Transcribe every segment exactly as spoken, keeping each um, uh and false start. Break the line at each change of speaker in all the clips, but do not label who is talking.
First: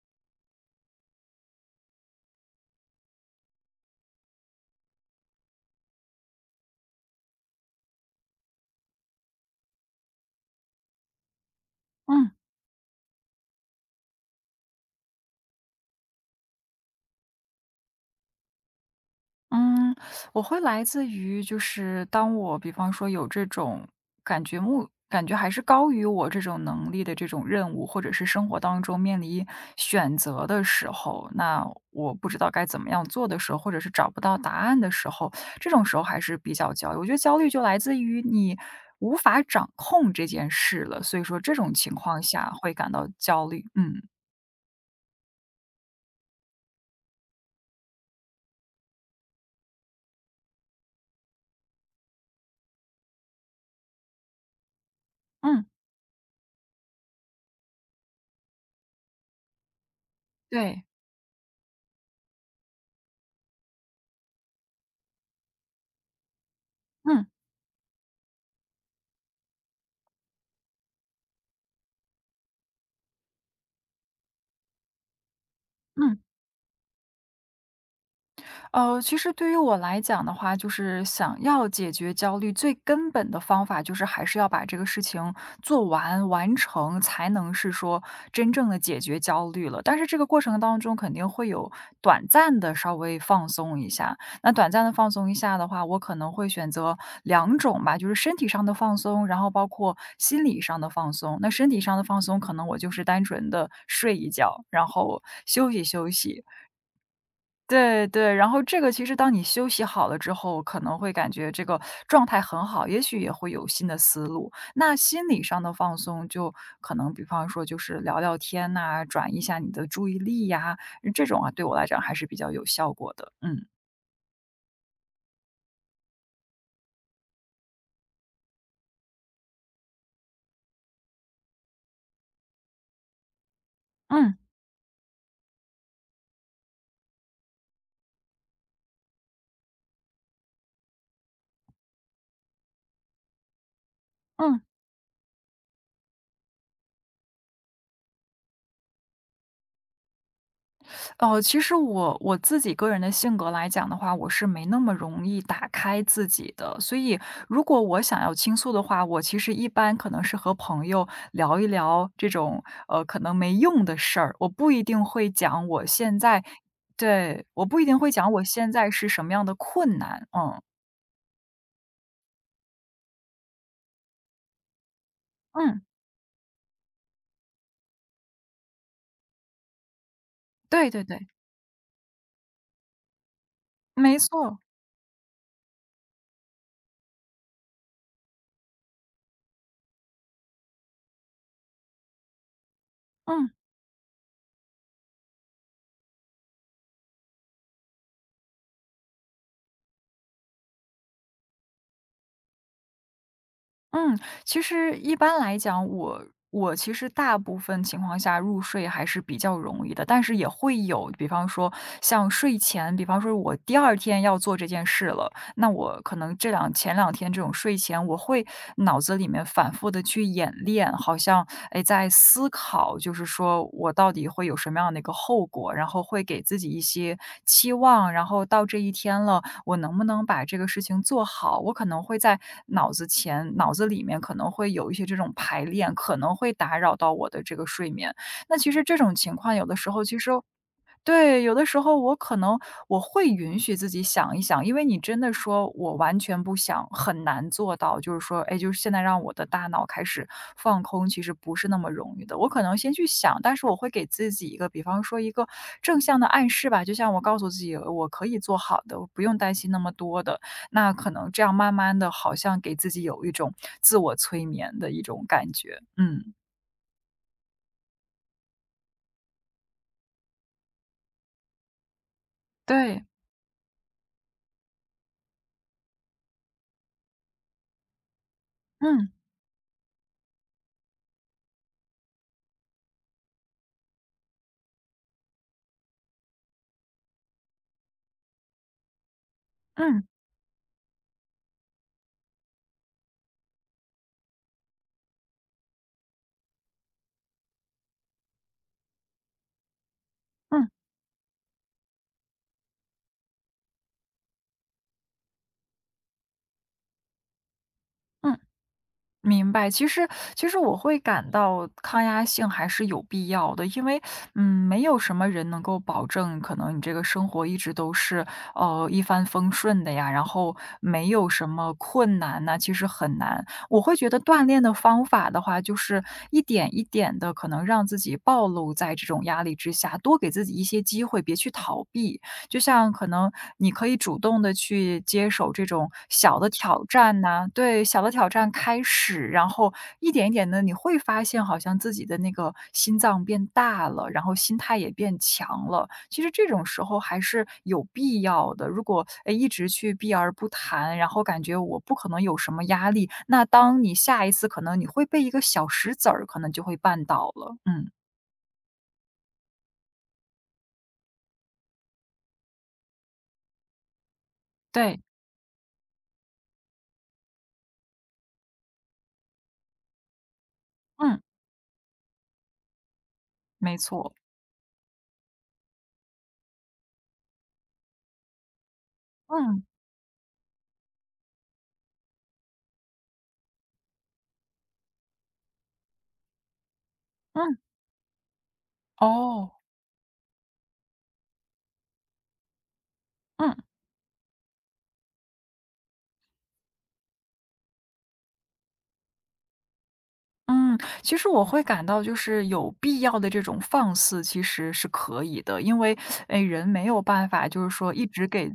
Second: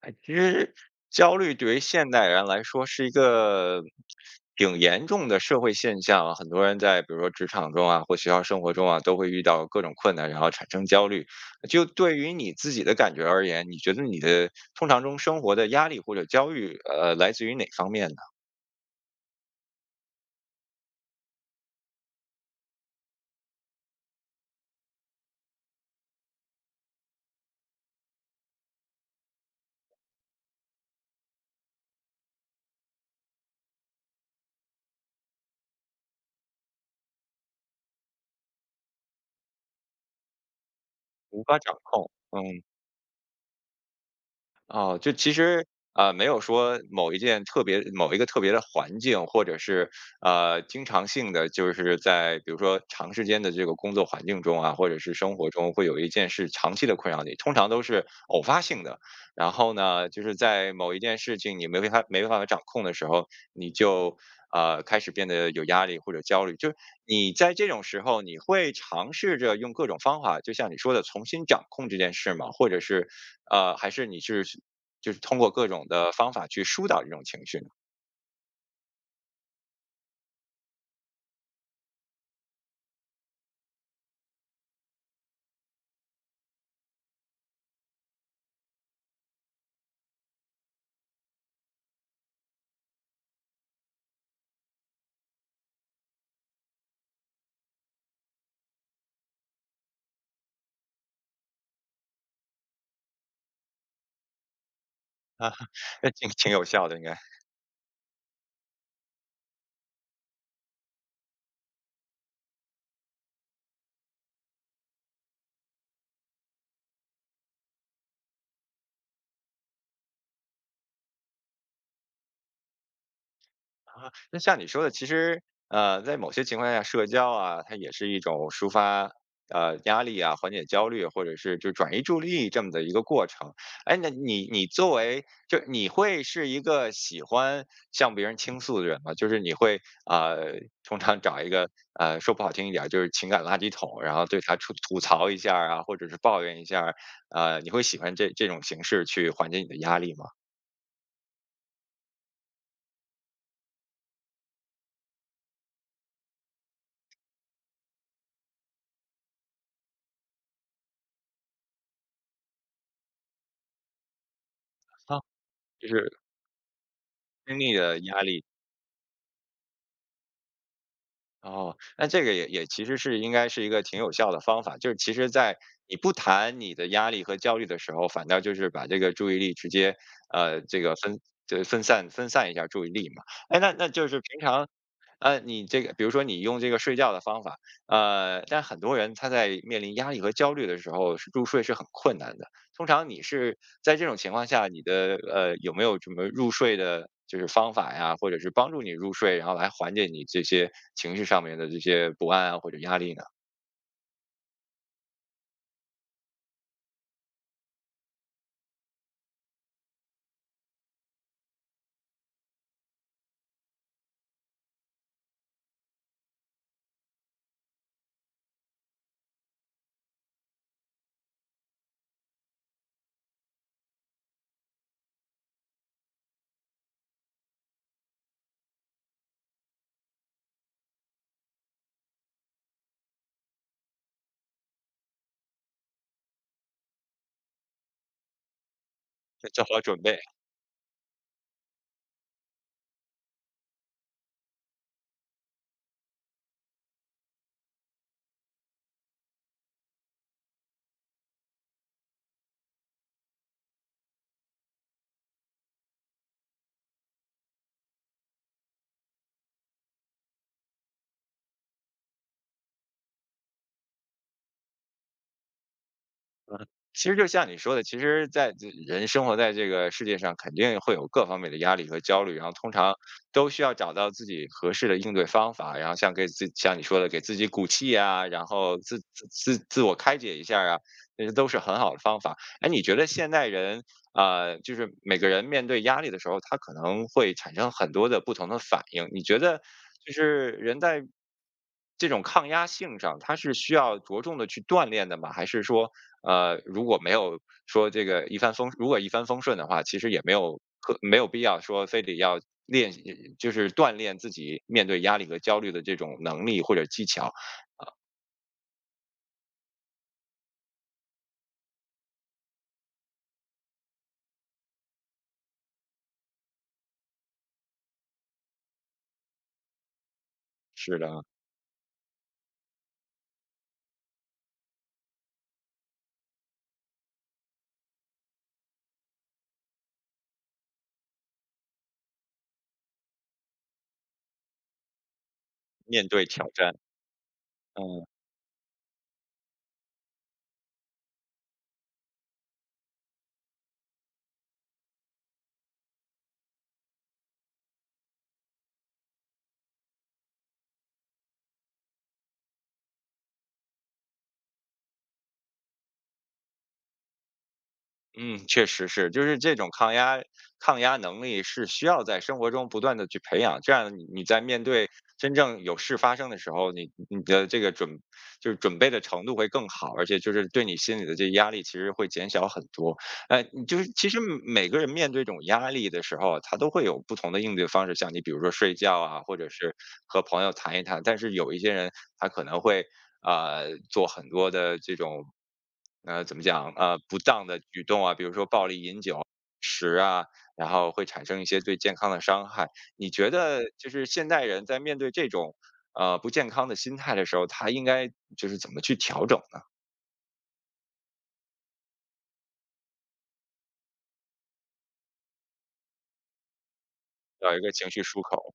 哎，其实焦虑对于现代人来说是一个挺严重的社会现象啊，很多人在比如说职场中啊，或学校生活中啊，都会遇到各种困难，然后产生焦虑。就对
嗯
于你自己的感觉而言，你觉得你的通常中生活的压力或者焦虑，呃，来自于哪方面呢？
嗯，我会来自于就是当我比方说有这种感觉目感觉还是高于我这种能力的这种任务，或者是生活当中面临选择的时候，那我不知道该怎么样做的时候，或者是找不到答案的时候，这种时候还是比较焦虑。我觉得焦虑就来自于你无法掌控这件事了，所以说
无
这
法
种
掌
情
控，
况下
嗯。
会感到焦虑。嗯
哦，就其实呃，没有说某一件特别某一个特别的环境，或者是呃经常性的，就是在比如说长时间的这个工作环境中啊，或者是生活
嗯，
中，会有一件事长期的困扰你，通常都是偶发性的。然后呢，就是在
对，
某一件事情你没办法没办法掌控的时候，你就呃，开始变得有压力或者焦虑。就是
嗯
你在这种时候，你会尝试着用各种方法，就像你说的，重新掌控这件事吗？或者是，呃，还是你是就是通过各种的
嗯。
方法去疏导这种情绪呢？
呃，其实对于我来讲的话，就是想要解决焦虑，最根本的方法就是还是要把这个事情做完、完成，才能是说真正的解决焦虑了。但是这个过程当中肯定会有短暂的稍微放松一下。那短暂的放松一下的话，我可能会选择两种吧，就是身体上的放松，然后包括心理上的放松。那身体上的放松，可能我就是单纯的睡一觉，然后
啊，
休息休
挺
息。
挺有效的，应该。
对对，然后这个其实当你休息好了之后，可能会感觉这个状态很好，也许也会有新的思路。那心理上的放松，就可能比方说就是聊聊天呐、转移一下你的注意力呀、这种啊，对我来讲还是比较有效果的。嗯
啊，那像你说的，其实呃，在某些情况下，社交啊，它也是一种抒发呃压力啊、缓解焦虑，或者是就转移注意力这么的一个过程。哎，那
嗯
你你作为就你会是一个喜欢向别人倾诉的人吗？就是你会呃，通常找一个呃，说不好听一点儿，就是情感垃圾桶，然后对他
嗯。
吐吐槽一下儿啊，或者是抱怨一下儿，呃，你会喜欢这这种形式去缓解你的压力吗？
哦，其实我我自己个人的性格来讲的话，我是没那么容易打开自己的，所以如果我想要倾诉的话，我其实一般可能是和朋友聊一聊这种呃可能没用的事儿，我不一定
啊，
会讲我
就是
现在，对，
经
我
历
不一
的
定会
压
讲
力。
我现在是什么样的困难。嗯
哦，那这个也也其实是应该是一个挺有效的方法，就是其实，在
嗯，
你不谈你的压力和焦虑的时候，反倒就是把这个注意力直接，呃，这
对
个
对
分
对，
就分散分散一下注意力嘛。哎，那那就
没
是平
错，
常，呃，你这个比如说你用这个睡觉的方法，呃，但很多人他在面临压力和焦虑的时候，入睡是很困难的。通常你
嗯。
是在这种情况下，你的呃有没有什么入睡的，就是方法呀，或者是帮助你入睡，然后来缓解你这些情绪上面的这些不安啊或者压力呢？
嗯，其实一般来讲，我我其实大部分情况下入睡还是比较容易的，但是也会有，比方说像睡前，比方说我第二天要做这件事了，那我可能这两前两天这种睡前，我会脑子里面反复的去演练，好像，哎，在思考，就是说我到底会有什么样的一个后果，然后会给自己一些期望，然后到这一天了，我能不能把这个事情做好？我可能会在脑子前脑子里面可能会有一些这种排练，可能会打扰到我的这个睡眠。那其实这种情况
做
有的
好
时
准
候
备。
其实，对，有的时候我可能我会允许自己想一想，因为你真的说我完全不想，很难做到。就是说，哎，就是现在让我的大脑开始放空，其实不是那么容易的。我可能先去想，但是我会给自己一个，比方说一个正向的暗示吧，就像我告诉自己，我可以做好的，我不用担心那么多的。那可能这样慢慢的，好像给自己有一种自我催眠的一种感觉。嗯，
其实就像你说的，其实在这人生活在这个世界上，肯定会有各方面的压力和焦虑，然后通常
对，
都需要找到自己合适的应对方法，然后像给自像你说的，给自己鼓气啊，然后自自自自我开解一下啊，那些都是很好的方法。哎，你觉得现代人啊呃，就是每个人面对压力的时候，他可能会产生很多的不同的反应，你觉得
嗯
就是人在这种抗压性上，他是需要着重的去锻炼的吗？还是说呃，如果没有说这个一帆风，如果一帆风顺的话，其实也没有
嗯嗯嗯
可没有必要说非得要练习就是锻炼自己面对压力和焦虑的这种能力或者技巧。
嗯。明白，其实其实我会感到抗压性还是有必要的，因为嗯，没有什么人能够保证，可能你这个生活一直都是呃一帆风顺的呀，然后
是
没
的，
有什么困难呐、其实很难。我会觉得锻炼的方法的话，就是一点一点的，可能让自己暴露在这种压力之下，多给自己一些机会，别去逃避。就像可能你可以主动的去接手这种
面对
小
挑
的
战，
挑战呐，对，小
嗯。
的挑战开始，然后一点一点的，你会发现好像自己的那个心脏变大了，然后心态也变强了。其实这种时候还是有必要的，如果，哎，一直去避而不谈，然后感觉我不可能有什么压力，那当你下一次可能你会被一个小石子儿可能就会绊倒了。嗯，
嗯，确实是，就是这种抗压抗压能力是需要在生活中不断的去培养，这样你你在面对
对，
真正有事发生的时候，你你的这个准就是准备的程度会更好，而且就是对你心里的
嗯，
这压力其实会减小很多。呃，
没
就是其
错，
实每个人面对这种压力的时候，他都会有不同的应对方式，像你比如说睡觉啊，或者
嗯，
是和朋友谈一谈。但是有一些人，他可能会呃做很多的这种呃怎么讲呃不当的
嗯，
举动啊，比如说暴力饮酒、
哦，
食啊，然后会产生一些对健康的伤害。你觉
嗯。
得就是现代人在面对这种呃不健康的心态的时候，他应该就是怎么去调整呢？
嗯，其实我会感到就是有必要的这种放肆其实是可以的，因为，哎，人没有办法
找一
就是
个情
说
绪
一
出
直给，
口。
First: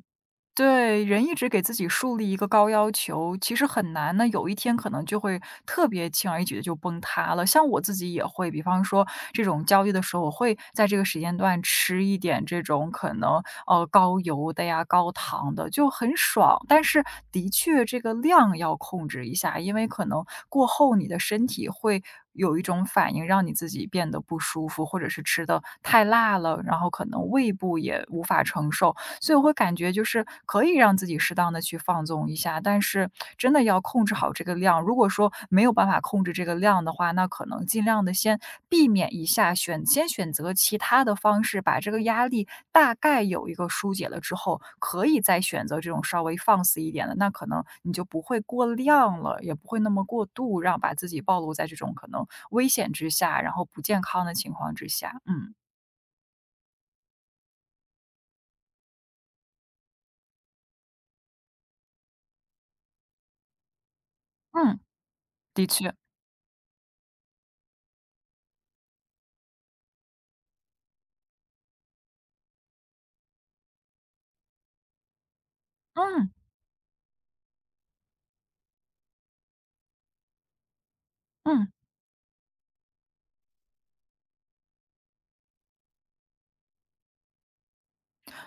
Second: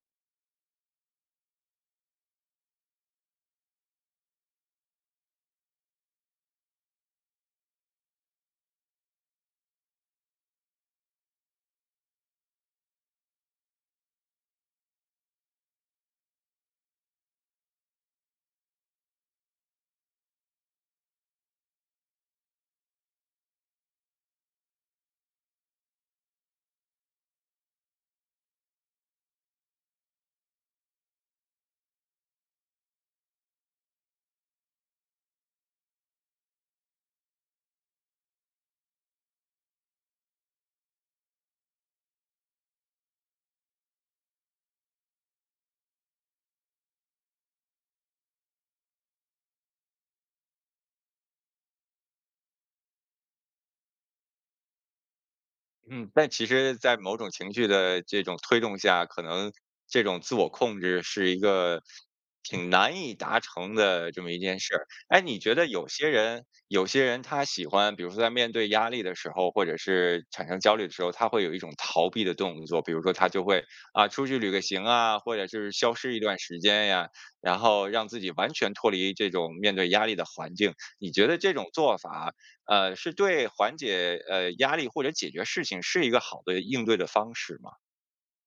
对，人一直给自己树立一个高要求，其实很难呢，有一天可能就会特别轻而易举的就崩塌了。像我自己也会，比方说这种交易的时候，我会在这个时间段吃一点这种可能，呃，高油的呀、高糖的，就很爽。但是的确这个量要控制一下，因为可能过后你的身体会有一种反应，让你自己变得不舒服，或者是吃的太辣了，然后可能胃部也无法承受。所以我会感觉就是可以让自己适当的去放纵一下，但是真的要控制好这个量。如果说没有办法控制这个量的话，那可能尽量的先避免一下，选先选择其他的方式，把这个压力大概有一个疏解了之后，可以再选择这种稍微放肆一点的，那可能你就不会过量了，也不会那么过度，让把自己暴露在这种可能危险之下，然后不健康的情况之下。嗯，
嗯，但其实在某种情绪的这种推动下，可能这种自我控制是一个挺难以达成的这么一件事
嗯，
儿。哎，你觉
的
得有
确，
些人，有些人他喜欢，比如说在面对压力的时候，或者是产生焦虑的时候，他会有一种逃避的动作，比如说他就会啊出去旅个行啊，或者就是消失一
嗯，
段时间呀，然后让自己完全脱离这种面对压力的环境。你觉得这
嗯。
种做法？呃，是对缓解呃压力或者解决事情是一个好的应对的方式吗？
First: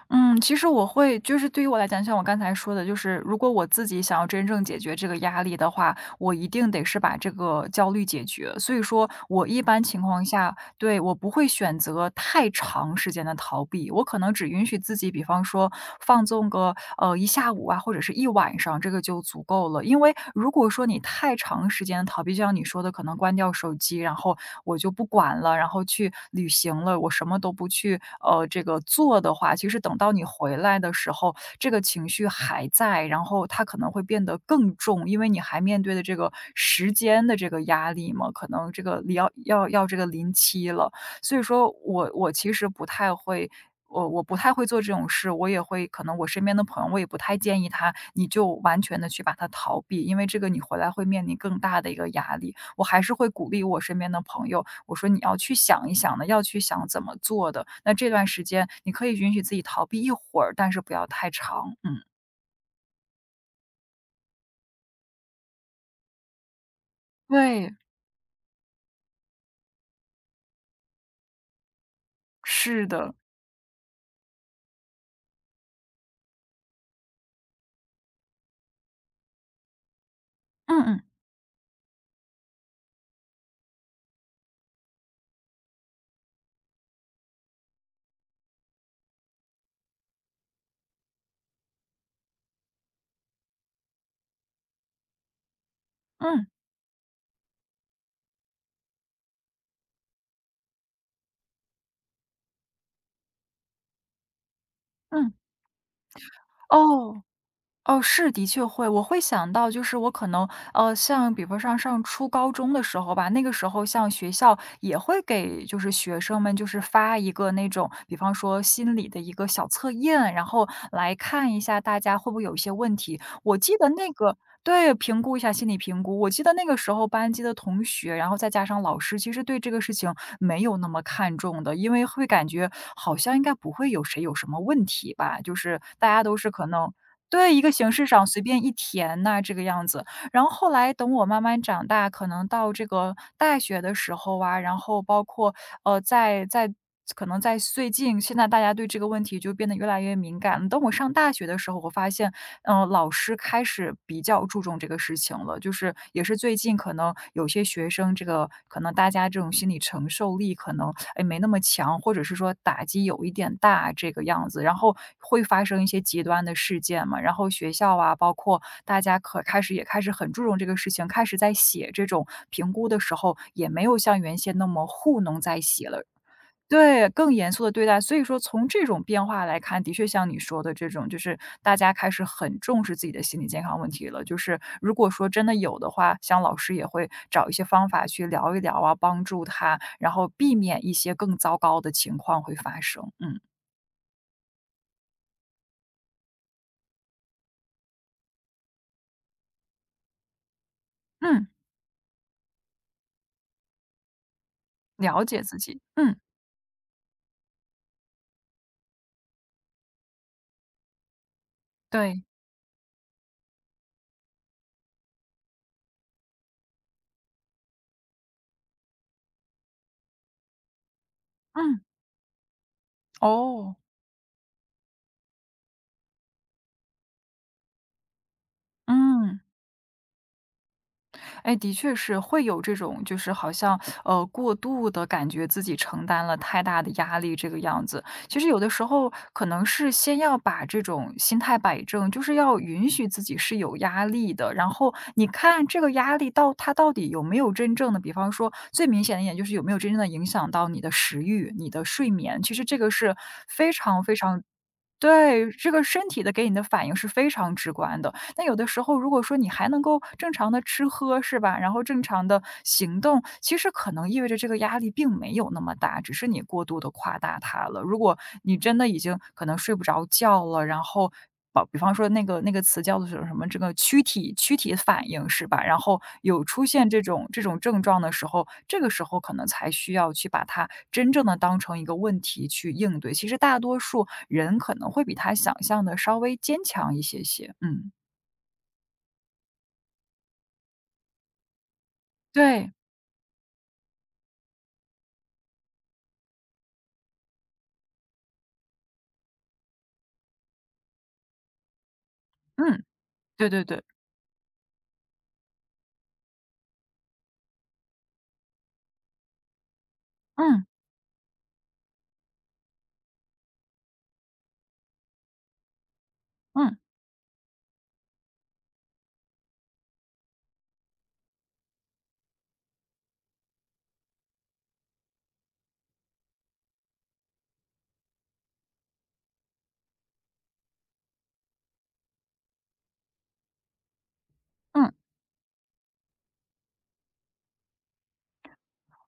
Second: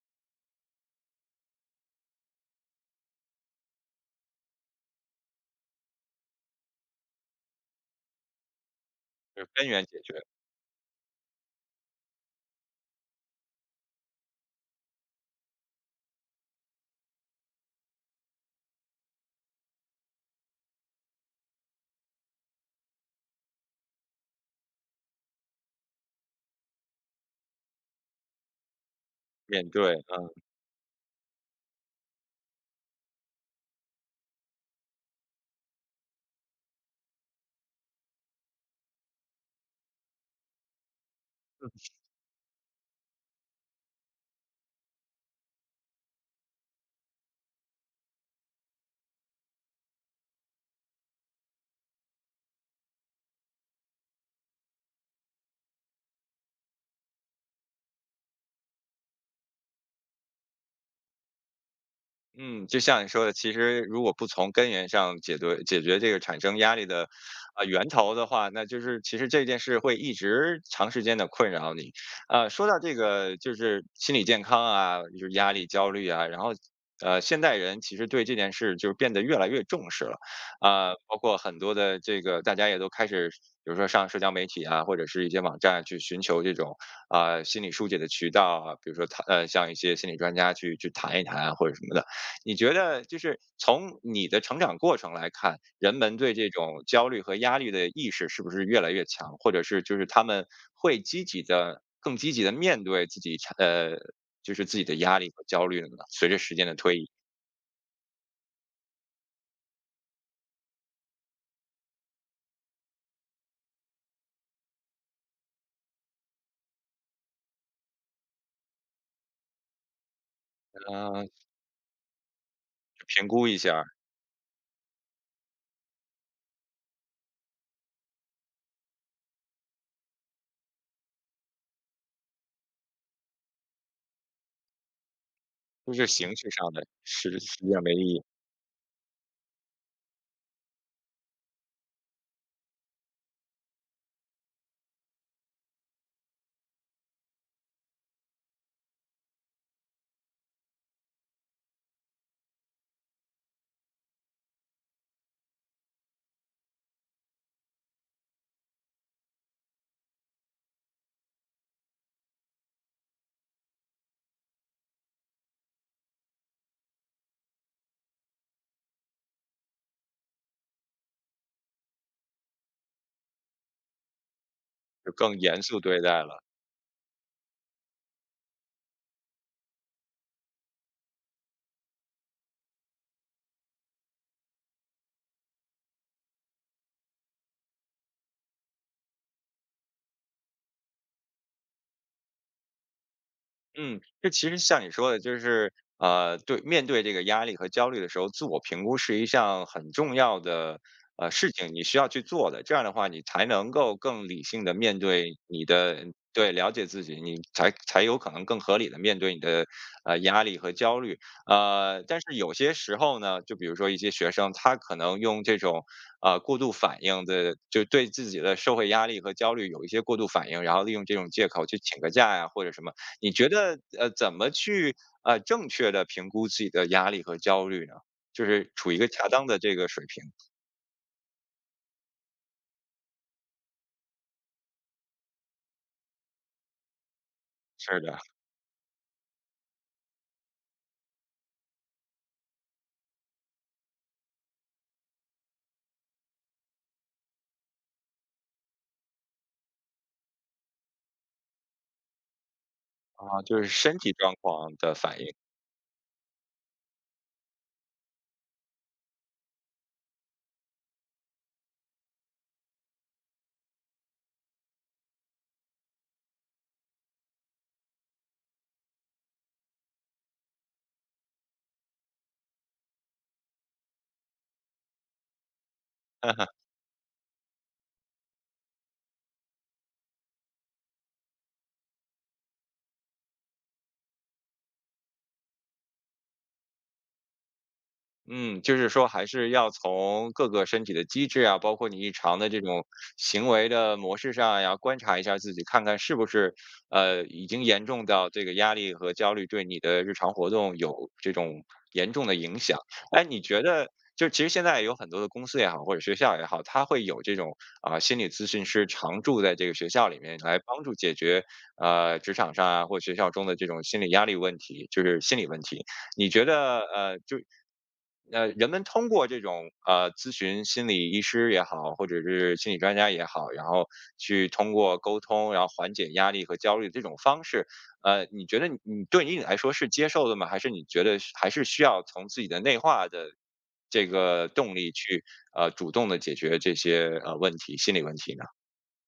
嗯，其实我会就是对于我来讲，像我刚才说的，就是如果我自己想要真正解决这个压力的话，我一定得是把这个焦虑解决。所以说
就
我
是
一
根源
般
解
情
决，
况下，对，我不会选择太长时间的逃避，我可能只允许自己，比方说放纵个呃一下午啊，或者是一晚上，这个就足够了。因为如果说你太长时间的逃避，就像你说的，可能关掉手机，然后我就不管了，然后去旅行了，我什么都不去呃这个做的话，
面
其实
对，
等到你
嗯。
回来的时候，这个情绪还在，然后它可能会变得更重，因为你还面对的这个时间的这个压力嘛，可能这个要要要这个临期了，所以说我我其实不太会。我我不太会做这种事，我也会可能我身边的朋友，我也不太建议他，你就完全的去把它逃避，因为这个你回来会面临更大的一个压力。我还是会鼓励我身边的朋友，我说你要去想一想的，要去想怎么做的。那这段时间你可以允许自己逃避一会儿，但是不要太长。嗯，
嗯，就像你说的，其实如果不从根源上解决解决这个产生压力的啊、呃
对，
源头的话，那就是其实这件事会一直长时间的困扰你。呃，说到
是
这
的，
个就是心理健康啊，就是压力、焦虑啊，然后呃，现代人其实对这件事就是变得越来越重视了，
嗯
啊、
嗯
包括很多的这个大家也都开始。比如说上社交媒体啊，或者是一些网站去寻求这种啊、心理疏解的渠道啊，比如说谈呃像一些心理专家去去谈一谈啊，或者什么的。你觉得就是从你的成长过程来看，人们对
嗯
这种焦虑和压力的意识是不是越来越强，或者是就是他们会积极的、更积极的面对自己产呃，就是自己的压力
嗯，
和焦虑了呢？随着时间的推移，
哦。哦，是，的确会。我会想到就是我可能，呃，像比方上上初高中的时候吧，那个时候像学校也会给就是学生们就是发一个那种，比方说心理的一个小测验，然后来
呃，
看一下大家会不会有一些问题。
评估一
我
下
记
儿
得那个，对，评估一下心理评估。我记得那个时候班级的同学，然后再加上老师，其实对这个事情没有那么看重的，因为会感觉好像应该不会有谁有什么问题吧，就是
就是
大家
形
都
式
是可
上的，
能，
实
对，
实
一
际
个
上
形
没意
式
义，
上随便一填呐，这个样子。然后后来等我慢慢长大，可能到这个大学的时候啊，然后包括，呃，在在可能在最近，现在大家对这个问题就变得越来越敏感了。等我上大学的时候，我发现嗯，呃老师开始比较注重这个事情了。就是也是最近可能有些学生，这个可能大家这种心理承受力可能哎没那么强，或者是说打击有一点大这个样子，然后会发生一些极端的事件嘛。然后学校啊，包括大家可开始也开始很注重这个事情，开始在写这种评估的时候，也没有像原先那么
就
糊
更
弄在
严肃
写
对
了。
待了。
对，更严肃的对待。所以说从这种变化来看，的确像你说的这种，就是大家开始很重视自己的心理健康问题了。就是如果说真的有的话，像老师也会找一些方法去聊一聊啊，帮助他，然后避免一些更糟糕的情况会发生。嗯，
嗯，这其实像你说的，就是呃，对，面对这个压力和焦虑的时候，自我评估是一项很重要的呃
嗯，
事情，你需要去做的。这样的话，你才能够更理性的面
了
对
解自
你
己。
的，
嗯，
对，了解自己，你才才有可能更合理的面对你的呃压力和焦虑。呃，但
对，
是有些时候呢，就比如说一些学生，他可能用这种呃过度反应的，就对自己的社会压力和焦虑有一些过度反应，然后利用这种借口去
嗯，
请个假呀、或者什么。你觉
哦，
得呃，怎么去呃正确的评估自己的压力和焦虑呢？就是处于一个恰
嗯。
当的这个水平。
哎，的确是会有这种，就是好像呃过度的感觉自己承担了太大的压力这个样
是
子。
的，
其实有的时候可能是先要把这种心态摆正，就是要允许自己是有压力的。然后你看这个压力到它到底有没有真正的，比方说最明显的一点就是有没有真正的影响到你的食欲、你的睡眠。其实这个是
啊，就是
非
身体状况的反应。
对这个身体的给你的反应是非常直观的。那有的时候如果说你还能够正常的吃喝是吧，然后正常的行动，其实可能意味着这个压力并没有那么大，只是你过度的夸大它了。如果你真的已经可能睡不着觉了，然后把比方说那个那个词叫做什么什么这个躯体躯体反应是吧，然后有 出现这种这种症状的时候，这个时候可能才需要去把它真正的当成一个问题去应对。其实大多数人可能会比他想象的稍微坚强一些些，嗯。
嗯，就是说还是要从各个身体的机制啊，包括你日常的这
对，
种行为的模式上呀，观察一下自己，看看是不是呃已经严重到这个压力和焦虑对你的日常活动有这种严重的影响。
嗯，
哎，你
对
觉
对对，
得就其实现在有很多的公司也好，或者学校也好，它会有这种啊、心理咨询师常驻在这个学校里面来
嗯，
帮助解决呃职场上啊或学校中的这种心理压力问题，就是心理问题。你觉
嗯，
得呃，就呃，人们通过这种呃咨询心理医师也好，或者是心理专家也好，然后去通过沟通，然后缓解压力和焦虑这种方式，呃，你觉得你你对你来说是接受的吗？还是你觉得是还是需要从自己的内化的这个动力
嗯。
去呃主动的解决这些呃问题、心理问题呢？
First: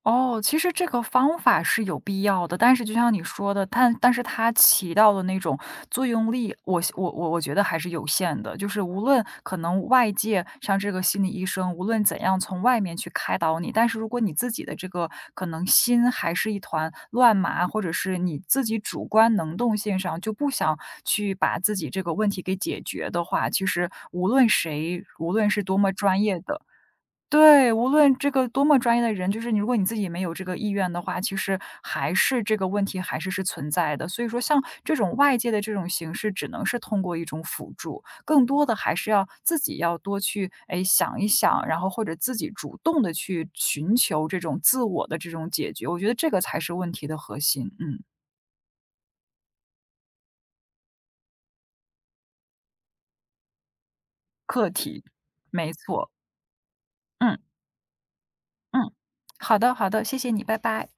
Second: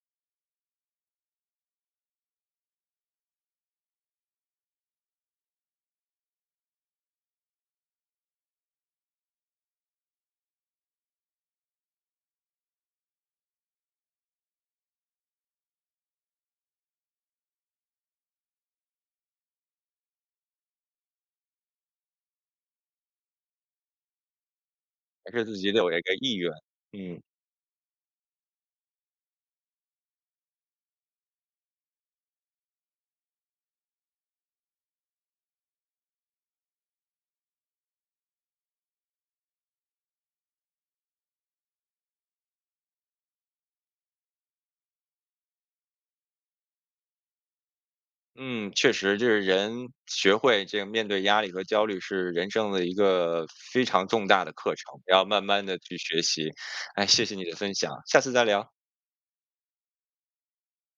哦，其实这个方法是有必要的，但是就像你说的，但但是它起到的那种作用力，我我我我觉得还是有限的。就是无论可能外界像这个心理医生，无论怎样从外面去开导你，但是如果你自己的这个可能心还是一团乱麻，或者是你自己主观能动性上就不想去把自己这个问题给解决的话，其实无论谁，
还
无
是
论
自
是
己
多
得有
么
一个
专
意
业
愿？
的
嗯。
对，无论这个多么专业的人，就是你如果你自己没有这个意愿的话，其实还是这个问题还是是存在的。所以说像这种外界的这种形式，只能是通过一种辅助，更多的还是要自己要多去，哎，想一想，然后或者自己主动的去寻求这种自我的这种解决，我觉得这个才是问题的核心，嗯，
嗯，确实，就是人学会这个面对压力和焦虑是人生的一个非常重大的
课
课程，
题，
要慢慢
没
的去
错，
学习。哎，谢谢
嗯，
你的分享，下次再聊。
嗯，好的，好的，谢谢你，拜拜。